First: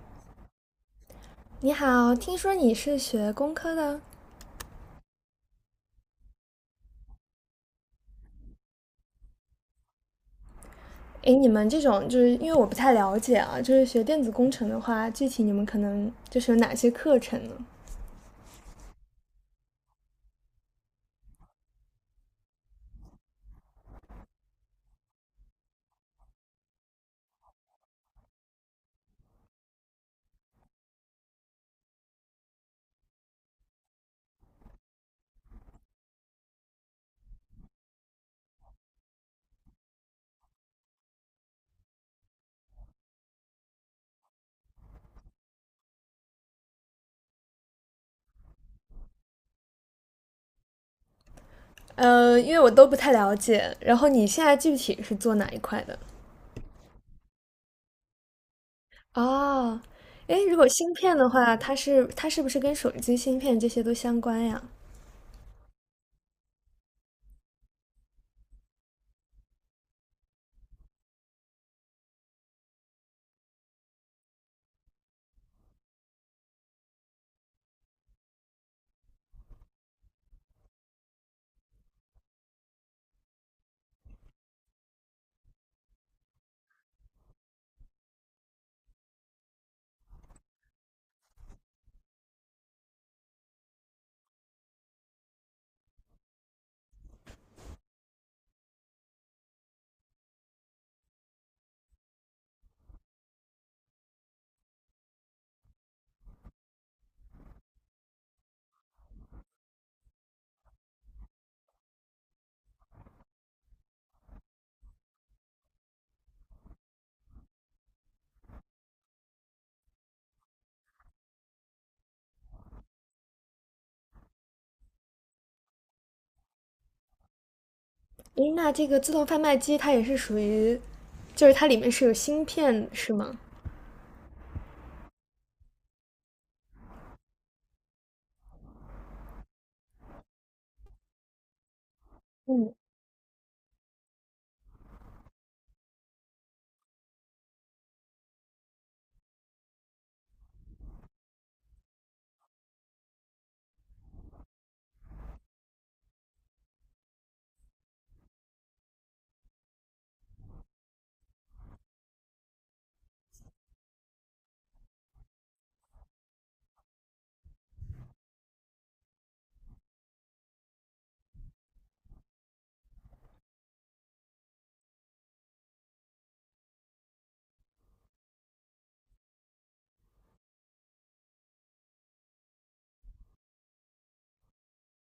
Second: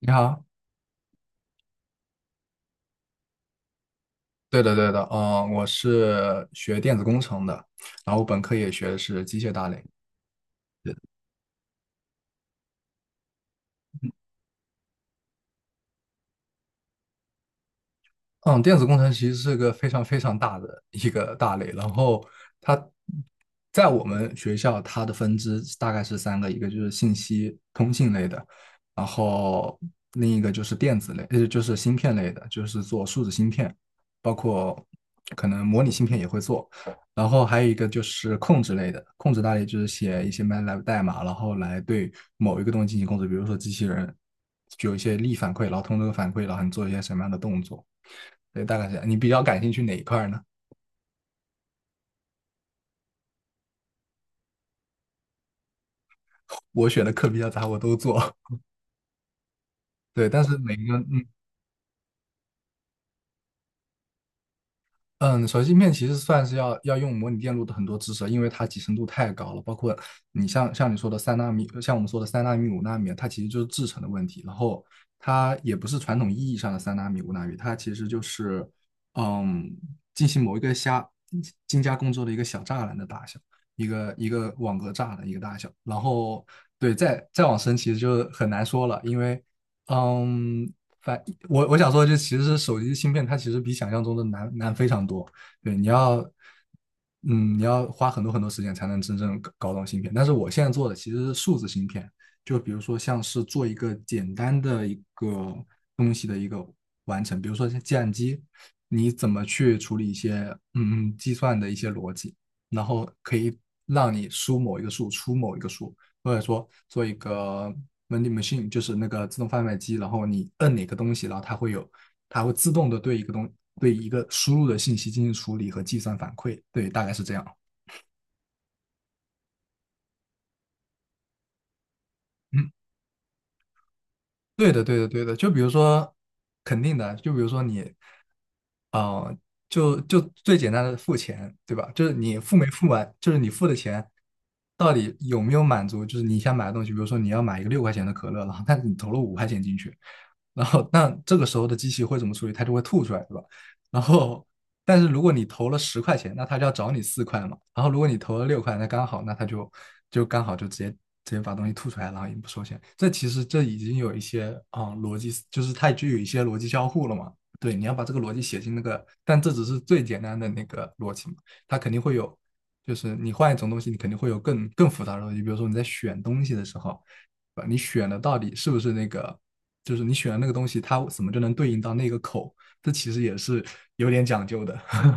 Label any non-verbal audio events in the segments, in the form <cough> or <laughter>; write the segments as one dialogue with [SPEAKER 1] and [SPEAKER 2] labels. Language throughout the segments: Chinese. [SPEAKER 1] 你好，
[SPEAKER 2] 你好，听说你是学工科的？
[SPEAKER 1] 对的对的，我是学电子工程的，然后本科也学的是机械大类，
[SPEAKER 2] 诶，你们这种就是因为我不太了解啊，就是学电子工程的话，具体你们可能就是有哪些课程呢？
[SPEAKER 1] 嗯，电子工程其实是个非常非常大的一个大类，然后它在我们学校它的分支大概是三个，一个就是信息通信类的，然后另一个就是电子类，就是芯片类的，就是做数字芯片，包括可能模拟芯片也会做，然后还有一个就是控制类的，控制大类就是写一些 MATLAB 代码，然后来对某一个东西进行控制，比如说机器人具有一些力反馈，然后通过这个反馈，然后你做一些什么样的动作。对，大概是这样。你比较感兴趣哪一块呢？
[SPEAKER 2] 因为我都不太了解。然后你现在具体是做哪一块的？
[SPEAKER 1] 我选的课比较杂，我都做。
[SPEAKER 2] 哦，
[SPEAKER 1] <laughs> 对，但
[SPEAKER 2] 诶，
[SPEAKER 1] 是
[SPEAKER 2] 如果
[SPEAKER 1] 每
[SPEAKER 2] 芯
[SPEAKER 1] 个
[SPEAKER 2] 片
[SPEAKER 1] 嗯
[SPEAKER 2] 的话，它是不是跟手机芯片这些都相关呀？
[SPEAKER 1] 嗯，手机芯片其实算是要用模拟电路的很多知识，因为它集成度太高了。包括你像你说的三纳米，像我们说的三纳米、五纳米，它其实就是制程的问题。然后它也不是传统意义上的三纳米、五纳米，它其实就是嗯进行某一个精加工之后的一个小栅栏的大小，一个一个网格栅栏一个大小。然后对，再往深其实就很难说了，因为嗯。反我想说，就其实是手机芯片，它其实比想象中的难非常多。对，你要花很多很多时间才能真正搞懂芯片。但是我现在做的其实是数字芯片，就比如说像是做一个简单的一个东西的一个完成，比如说像计算机，你怎么去处理一些计算的一些逻辑，然后可以让你输某一个数，出某一个数，或者说做一个 vending machine，就是那个自动贩卖机，然后你摁哪个东西，然后它会有，它会自动的对一个东对一个输入的信息进行处理和计算反馈，对，大概是这样。
[SPEAKER 2] 诶，那这个自动贩卖机它也是属于，就是它里面是有芯
[SPEAKER 1] 嗯，
[SPEAKER 2] 片是吗？
[SPEAKER 1] 对的，对的，对的。就比如说，肯定的，就比如说你，呃，就最简单的付钱，对吧？就是你付没
[SPEAKER 2] 嗯，
[SPEAKER 1] 付完，就是你付的钱。到底有没有满足？就是你想买的东西，比如说你要买一个6块钱的可乐，然后但是你投了5块钱进去，然后那这个时候的机器会怎么处理？它就会吐出来，对吧？然后，但是如果你投了10块钱，那它就要找你4块嘛。然后如果你投了六块，那刚好，那它就刚好就直接把东西吐出来，然后也不收钱。这其实这已经有一些逻辑，就是它具有一些逻辑交互了嘛。对，你要把这个逻辑写进那个，但这只是最简单的那个逻辑嘛，它肯定会有，就是你换一种东西，你肯定会有更复杂的东西。比如说你在选东西的时候，你选的到底是不是那个就是你选的那个东西，它怎么就能对应到那个口，这其实也是有点讲究的。<laughs>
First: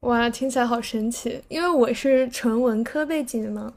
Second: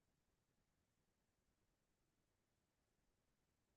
[SPEAKER 2] 哇，听起来好神奇！因为我是纯文科背景的嘛，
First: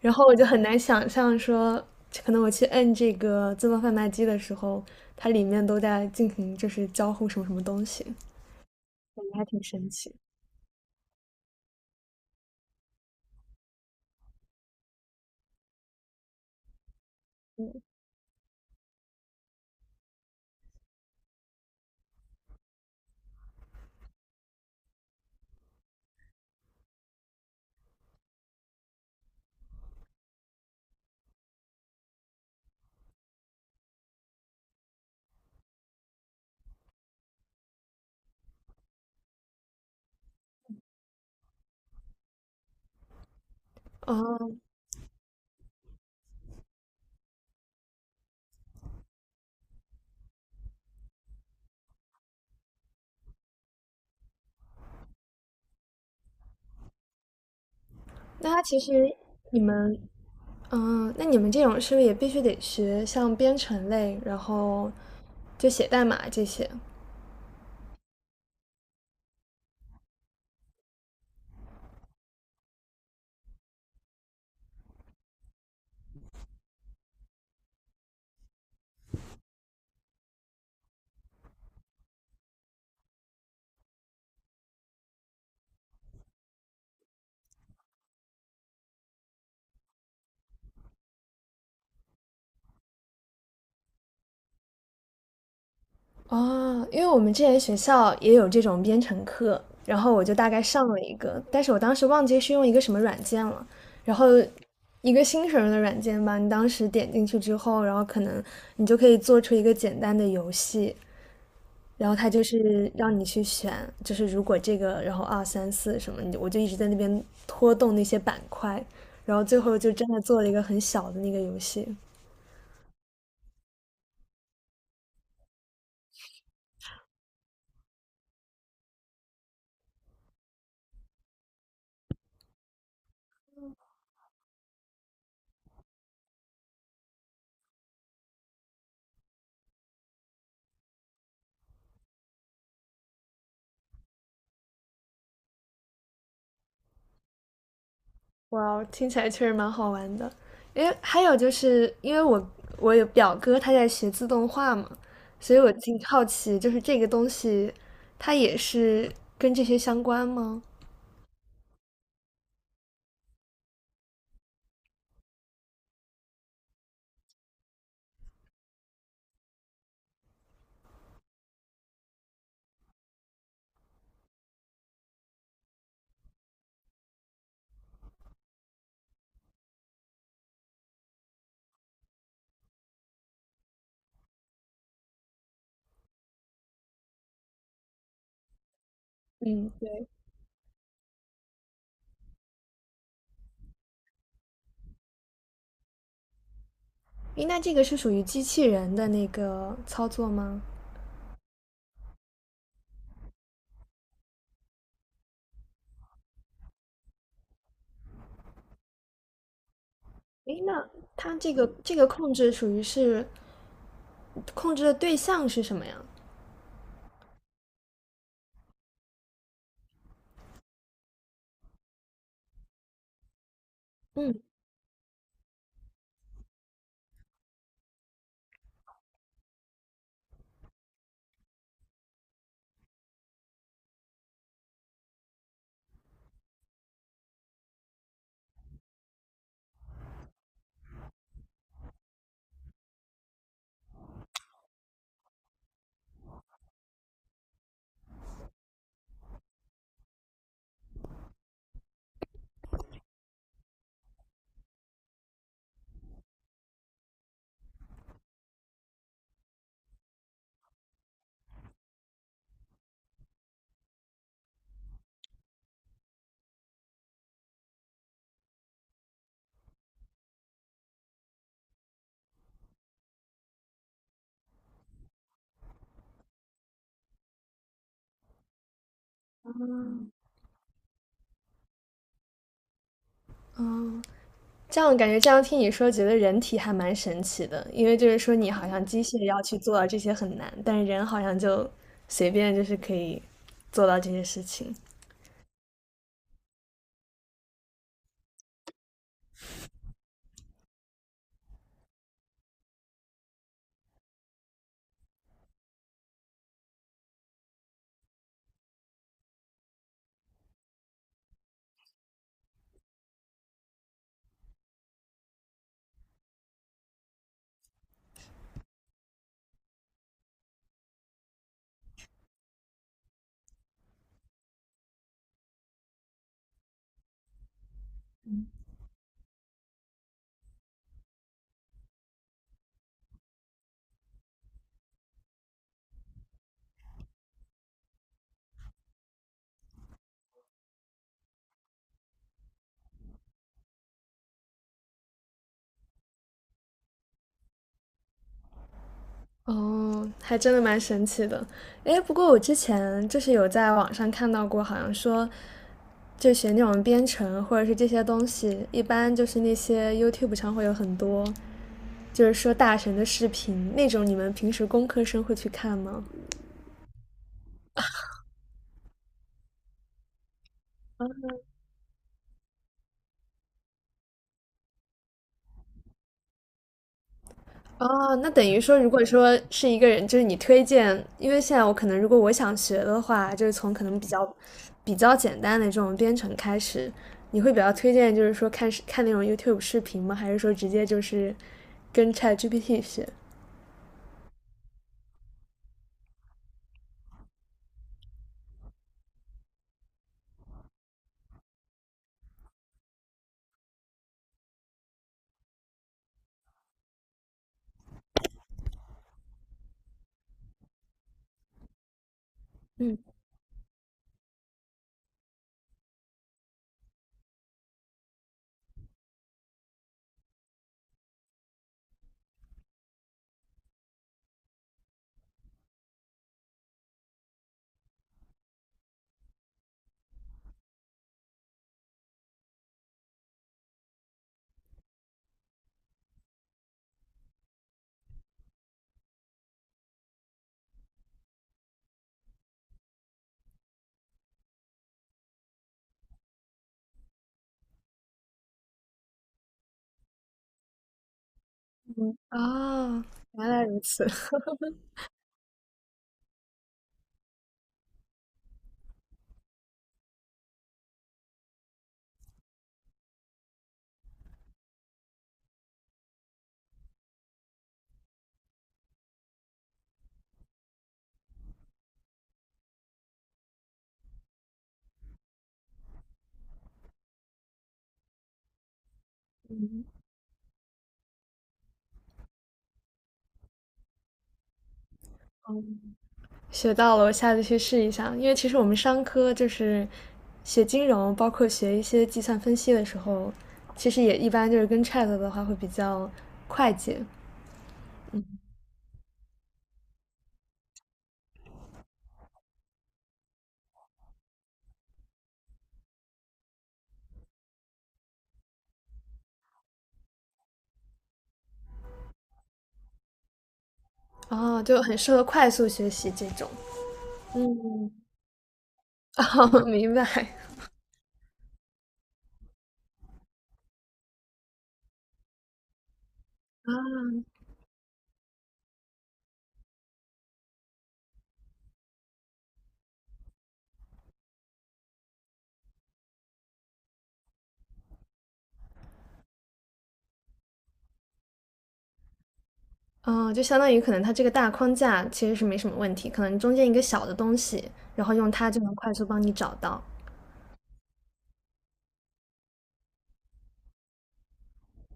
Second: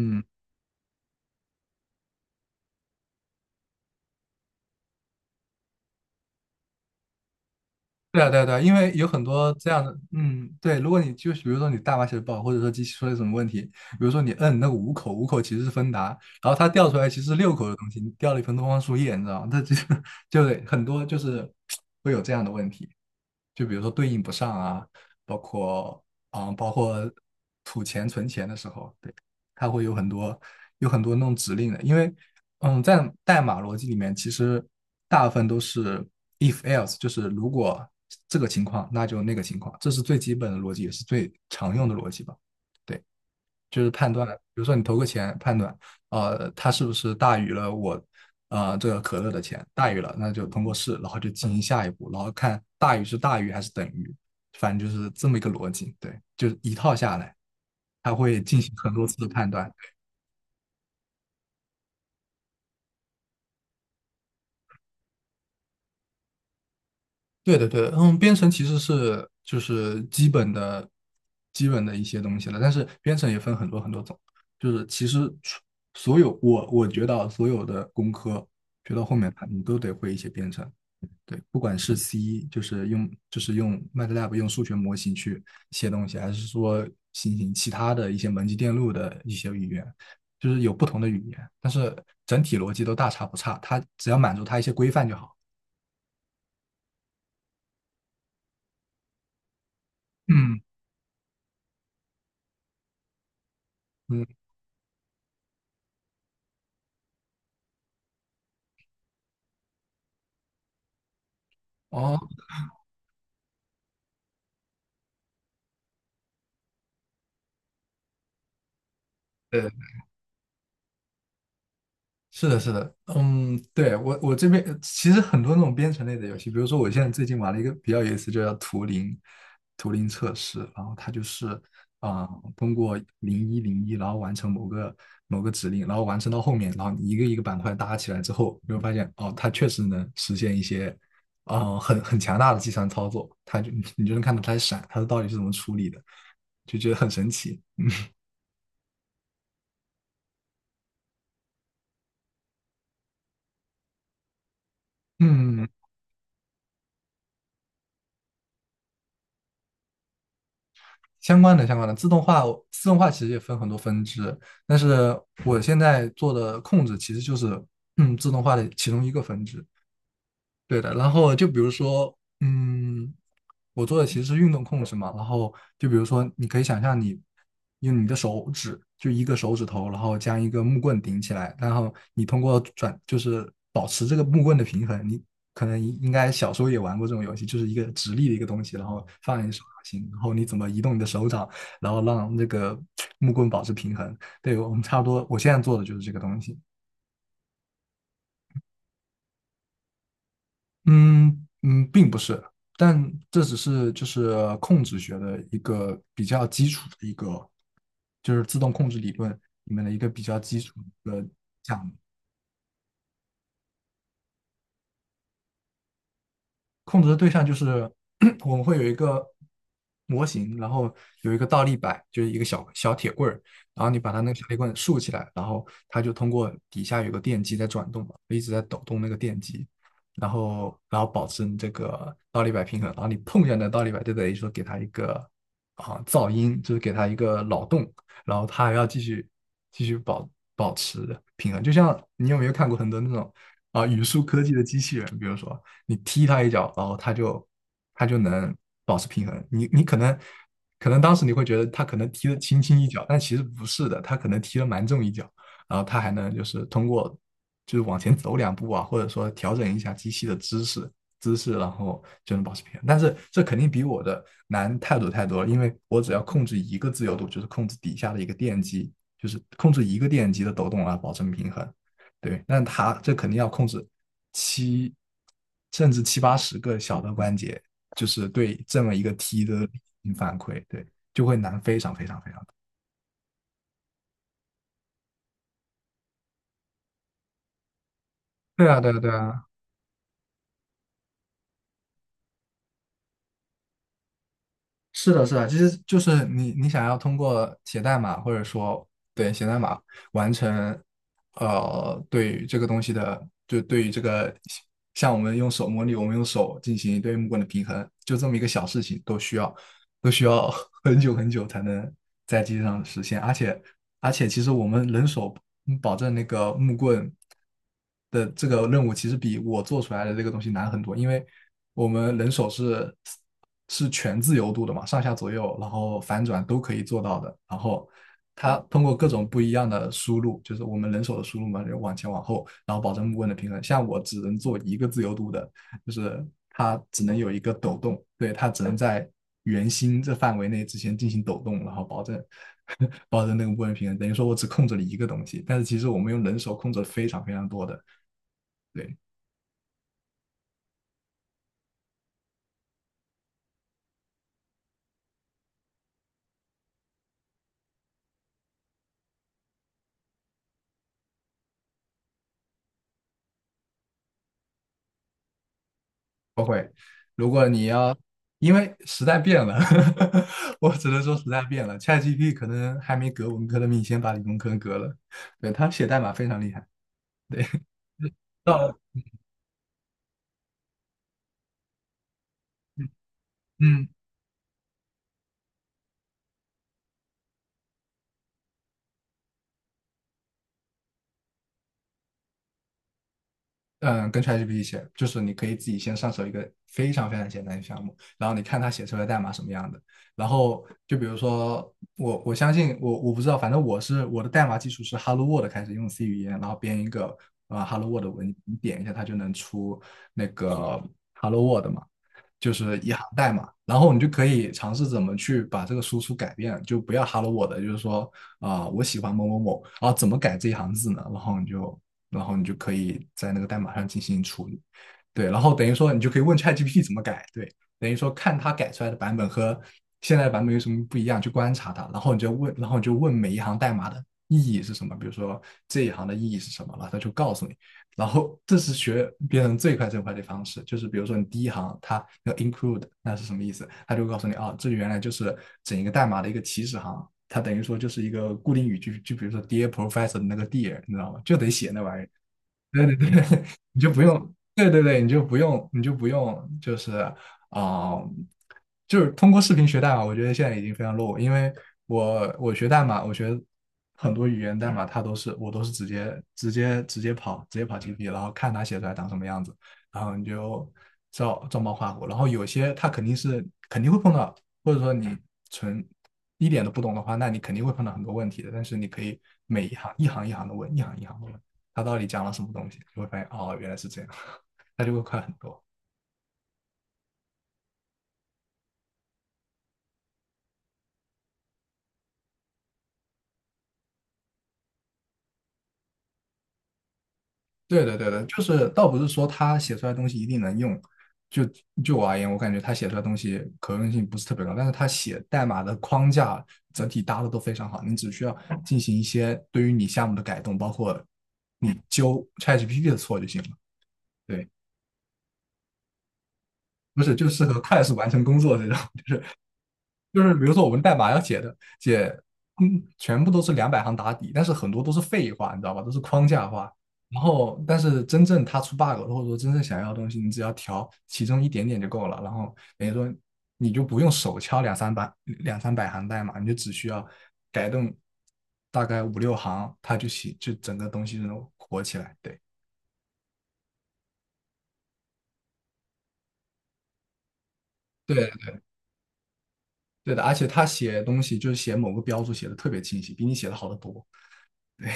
[SPEAKER 2] 然后我就很难想象说，可能我去摁这个自动贩卖机的时候，它里面都在进行就是交互什么什么东西。感
[SPEAKER 1] 对啊，对啊，对啊，因为有很
[SPEAKER 2] 觉还
[SPEAKER 1] 多
[SPEAKER 2] 挺
[SPEAKER 1] 这样
[SPEAKER 2] 神
[SPEAKER 1] 的，
[SPEAKER 2] 奇。
[SPEAKER 1] 嗯，对，如果你就是比如说你代码写的不好，或者说机器出了什么问题，比如说你摁那个五口，五口其实是芬达，然后它掉出来其实是六口的东西，你掉了一盆东方树叶，你知道吗？它就是 <laughs> 就得很多就是会有这样的问题，就比如说对应不上啊，包括啊、包括吐钱存钱的时候，对，它会有很多那种指令的，因为在代码逻辑里面，其实大部分都是 if else，就是如果这个情况，那就那个情况，这是最基本的逻辑，也是最常用的逻辑吧。对，就是判断，比
[SPEAKER 2] 哦，
[SPEAKER 1] 如说你投个钱，判断，它是不是大于了我，这个可乐的钱，大于了，那就通过试，然后就进行下一步，然后看大于是大于还是等于，反正就是这么一个逻辑。对，就是一套下来，它会
[SPEAKER 2] 那
[SPEAKER 1] 进
[SPEAKER 2] 它
[SPEAKER 1] 行
[SPEAKER 2] 其
[SPEAKER 1] 很多
[SPEAKER 2] 实
[SPEAKER 1] 次的判
[SPEAKER 2] 你
[SPEAKER 1] 断。
[SPEAKER 2] 们，那你们这种是不是也必须得学像编程类，然后就写代码这些？
[SPEAKER 1] 对的，对的，编程其实就是基本的、一些东西了，但是编程也分很多很多种，就是其实所有我觉得所有的工科学到后面它你都得会一些编程，对，不管是 C 就是用 MATLAB 用数学模型去写东西，还是说进行其他的一些门级电路的一些语言，就是有不同的语言，但是整体逻辑都大差不差，它只要满足它一些规范就好。
[SPEAKER 2] 哦，因为我们之前学校也有这种编程课，然后我就大
[SPEAKER 1] 嗯
[SPEAKER 2] 概上了一个，但是我当时忘记是用一个什么软件了，然
[SPEAKER 1] 嗯，
[SPEAKER 2] 后一个新手用的软件吧，你当时点进去之后，然后可能你就可以做出一个简单的游戏，然后
[SPEAKER 1] 哦。
[SPEAKER 2] 它就是让你去选，就是如果这个，然后二三四什么，你就我就一直在那边拖动那些板块，然后最后就真的做了一个很小的那个游戏。
[SPEAKER 1] 是的，是的，嗯，对，我这边其实很多那种编程类的游戏，比如说我现在最近玩了一个比较有意思，就叫图灵测试，然后它就是通过0101，然后完成某个指令，然后完成到后面，然后你一个一个板块搭起来之后，你会发现哦，它确实能实现一些很强大的计算操作，你就能看到它闪，它到底是怎么处理的，就觉得很神奇。嗯，
[SPEAKER 2] 哇哦听起来确实蛮好玩的。因为还有就是因为我有表哥他在学自动化嘛，所以
[SPEAKER 1] 嗯
[SPEAKER 2] 我挺好奇，就是这个东西它也是跟这些相关吗？
[SPEAKER 1] 相关的相关的自动化，自动化其实也分很多分支，但是我现在做的控制其实就是自动化的其中一个分支。对的，然后就比如说，嗯，我做的其实是运动控制嘛，然后就比如说，你可以想象你用你的手指，就一个手指头，然后将一个木棍顶起来，然后你通过转，就是保持这个木棍的平衡。你可能应该小时候也玩过这种游戏，就是一个直立的一个东西，然后放在你手掌
[SPEAKER 2] 嗯，对。
[SPEAKER 1] 心，然后你怎么移动你的手掌，然后让那个木棍保持平衡。对，我们差不多，我现在做的就是这个东西。
[SPEAKER 2] 诶，那这个是属于机器人的那个操作吗？
[SPEAKER 1] 嗯嗯，并不是，但这只是就是控制学的一个比较基础的一个，就是自动控制理论里面的一个比较基
[SPEAKER 2] 诶，
[SPEAKER 1] 础
[SPEAKER 2] 那
[SPEAKER 1] 的
[SPEAKER 2] 它这个
[SPEAKER 1] 讲
[SPEAKER 2] 这个控制属于是控制的对象是什么呀？
[SPEAKER 1] 控制的对象就是 <clears throat> 我们会有一个模型，然后有一个倒立摆，就是一个小铁棍儿，然后你把它那
[SPEAKER 2] 嗯
[SPEAKER 1] 个小铁棍竖起来，然后它就通过底下有个电机在转动嘛，一直在抖动那个电机，然后保持你这个倒立摆平衡，然后你碰一下那倒立摆，就等于说给它一个噪音，就是给它一个扰动，然后它还要继续保持平衡，就像你有没有看过很多那种语数科技的机器人，比如说。你踢他一脚，然后他就能保持平衡。你可能当时你会觉得他可能踢了轻轻一脚，但其实不是的，他可能踢了蛮重一脚，然后他还能就是通过就是往前走两步啊，或者说调整一下机器的姿势，然后就能保持平衡。但是这肯定比我的难太多太多了，因为我只要控制一个自由度，就是控制底下的一个电机，就是控制一个电机的抖动啊，保证平衡。对，但他这肯定要控制七甚至七八十个小的关节，就是对这么一个 T 的反馈，对，就会难非常非常非常多。
[SPEAKER 2] 这样感觉这样听你说，觉得人体还蛮神奇的，因为就是说你
[SPEAKER 1] 对
[SPEAKER 2] 好
[SPEAKER 1] 啊，
[SPEAKER 2] 像
[SPEAKER 1] 对啊，
[SPEAKER 2] 机
[SPEAKER 1] 对
[SPEAKER 2] 械要
[SPEAKER 1] 啊。
[SPEAKER 2] 去做到这些很难，但是人好像就随便就是可以做到这些事情。
[SPEAKER 1] 是的，是的，其实就是你想要通过写代码，或者说对写代码完成，对于这个东西的，就对于这个，像我们用手模拟，我们用手进行对木棍的平衡，就这么一个小事情，都需要都需要 <laughs> 很久很久才能在机上实现，而且其实我们人手保证那个木棍的这个任务，其实比我做出来的这个东西难很多，因为我们人手是全自由度的嘛，上下左右，然后反转都可以做到的。然后它通过各种不一样的输入，就是我们人手的输入嘛，就往前往后，然后保证木棍的平衡。像我只能做一个自由度的，就是它只能有一个抖动，对，它只能在圆心这范围内之前进行抖动，然后保证 <laughs> 保证那个木棍平衡。等于说我只控制了一个东西，但是其实我们用人手控制了非常非常多的。对。
[SPEAKER 2] 哦，还真的蛮神奇的。诶，不过我之前就是有在网上看到过，好像说就学那种编程或者是这些东西，一般就是那些 YouTube 上会有很多，就是说大神的视频那种，你们平时工科生会去看吗？
[SPEAKER 1] 不会。如果你要，因为时代变了，<laughs> 我只能说时代变了。ChatGPT 可能还没革文科的命，先把理工科革了。对，他写代码非常厉害。对，
[SPEAKER 2] 哦，那等
[SPEAKER 1] 到
[SPEAKER 2] 于
[SPEAKER 1] 了，
[SPEAKER 2] 说，如果说是一个人，就是你推荐，因为现在我可能如果我想学
[SPEAKER 1] 嗯，
[SPEAKER 2] 的话，就是从可
[SPEAKER 1] 嗯
[SPEAKER 2] 能比较简单的这种编程开始，你会比较推荐，就是说看那种 YouTube 视频吗？还是说直接就是跟 ChatGPT 学？
[SPEAKER 1] 嗯，跟 ChatGPT 写，就是你可以自己先上手一个非常非常简单的项目，然后你看它写出来的代码什么样的。然后就比如说我，我相信我不知道，反正我是我的代码基础是 Hello World 开始用 C 语言，然后编一个啊 Hello World 文，你点一下它就能出那个 Hello World 嘛，就是一
[SPEAKER 2] 嗯，
[SPEAKER 1] 行代码。然后你就可以尝试怎么去把这个输出改变，就不要 Hello World，就是说啊、我喜欢某某某，然后怎么改这一行字呢？然后你就可以在那个代码上进行处理。对，然后等于说你就可以问 ChatGPT 怎么改，对，等于说看它改出来的版本和现在的版本有什么不一样，去观察它，然后你就问，然后你就问每一行代码的意义是什么，比如说这一行的意义是什么，然后它就告诉你。然后这是学编程最快最快的方式，就是比如说你第一行它要 include 那是什么意思，它就告诉你啊，这原来就是整一个代码的一个起始行，它等于说就是一个固定语句，就比如说 Dear Professor 的那个 Dear，你知道吗？就得写那玩意儿，对 <laughs>
[SPEAKER 2] 哦，
[SPEAKER 1] 对对，
[SPEAKER 2] 原来
[SPEAKER 1] <laughs> 你
[SPEAKER 2] 如
[SPEAKER 1] 就不
[SPEAKER 2] 此，
[SPEAKER 1] 用，对对
[SPEAKER 2] <laughs>
[SPEAKER 1] 对，你就不用，你就不用，就是啊、就是通过视频学代码，我觉得现在已经非常 low，因为我学代码，我学很多语言代码，它都是我都是直接跑 GP，然后看它写出来长什么样子，然后你就照照猫画虎，然后有些它肯定会碰到，或者说你纯一点都不懂的话，那你肯定会碰到很多问题的，但是你可以每一行一行一行的问，一行一行的问。他到底讲了什么东西，就会发现哦，原来是这样，<laughs> 他就会快很多。
[SPEAKER 2] 学到了，我下次去试一下。因为其实我们商科就是学金融，包括学一些计算分析的时候，其实也一般就是跟 Chat 的话会比较快捷。
[SPEAKER 1] 对的，对的，就是倒不是说他写出来的东西一定能用，就就我而言，我感觉他写出来的东西可用性不是特别高，但是他写代码的框架整体搭的都非常好，你只需要进行一些对于你项目的改动，包括你纠 ChatGPT 的错就行了。对，
[SPEAKER 2] 哦，就很适合快速学习这种。
[SPEAKER 1] 不是就适合快速完成工作这种。
[SPEAKER 2] <laughs> 哦，明
[SPEAKER 1] 就是比
[SPEAKER 2] 白。
[SPEAKER 1] 如说我们代码要写的写，嗯，全部都是200行打底，但是很多都是废话，你知道吧？都是框架化。然后，但是真正他出 bug 了，或者说真正想要的东西，你只要调其中一点点就够了。然后等于说你就不用手敲两三百行代码，你就只需要改动大概五六行，它就写就整个东西就能火起来。对
[SPEAKER 2] 哦，就相当于可能它这个大框架其实是没什么问题，可能中间一个小的东西，然后用它
[SPEAKER 1] 对
[SPEAKER 2] 就能快速帮你找到。
[SPEAKER 1] 对的，而且他写东西就是写某个标注写的特别清晰，比你写的好得多。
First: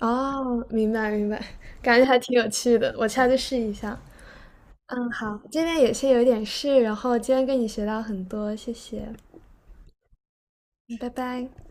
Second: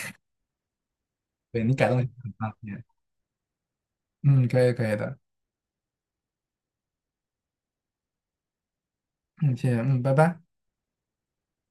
[SPEAKER 2] 哦，明白明白，
[SPEAKER 1] 对你改动
[SPEAKER 2] 感觉还
[SPEAKER 1] 很
[SPEAKER 2] 挺有
[SPEAKER 1] 方
[SPEAKER 2] 趣
[SPEAKER 1] 便。
[SPEAKER 2] 的，我下次试一下。
[SPEAKER 1] 嗯，可以可以
[SPEAKER 2] 嗯，
[SPEAKER 1] 的。
[SPEAKER 2] 好，这边有点事，然后今天跟你学到很多，谢谢，
[SPEAKER 1] 嗯，谢谢，嗯，拜拜。
[SPEAKER 2] 嗯拜拜。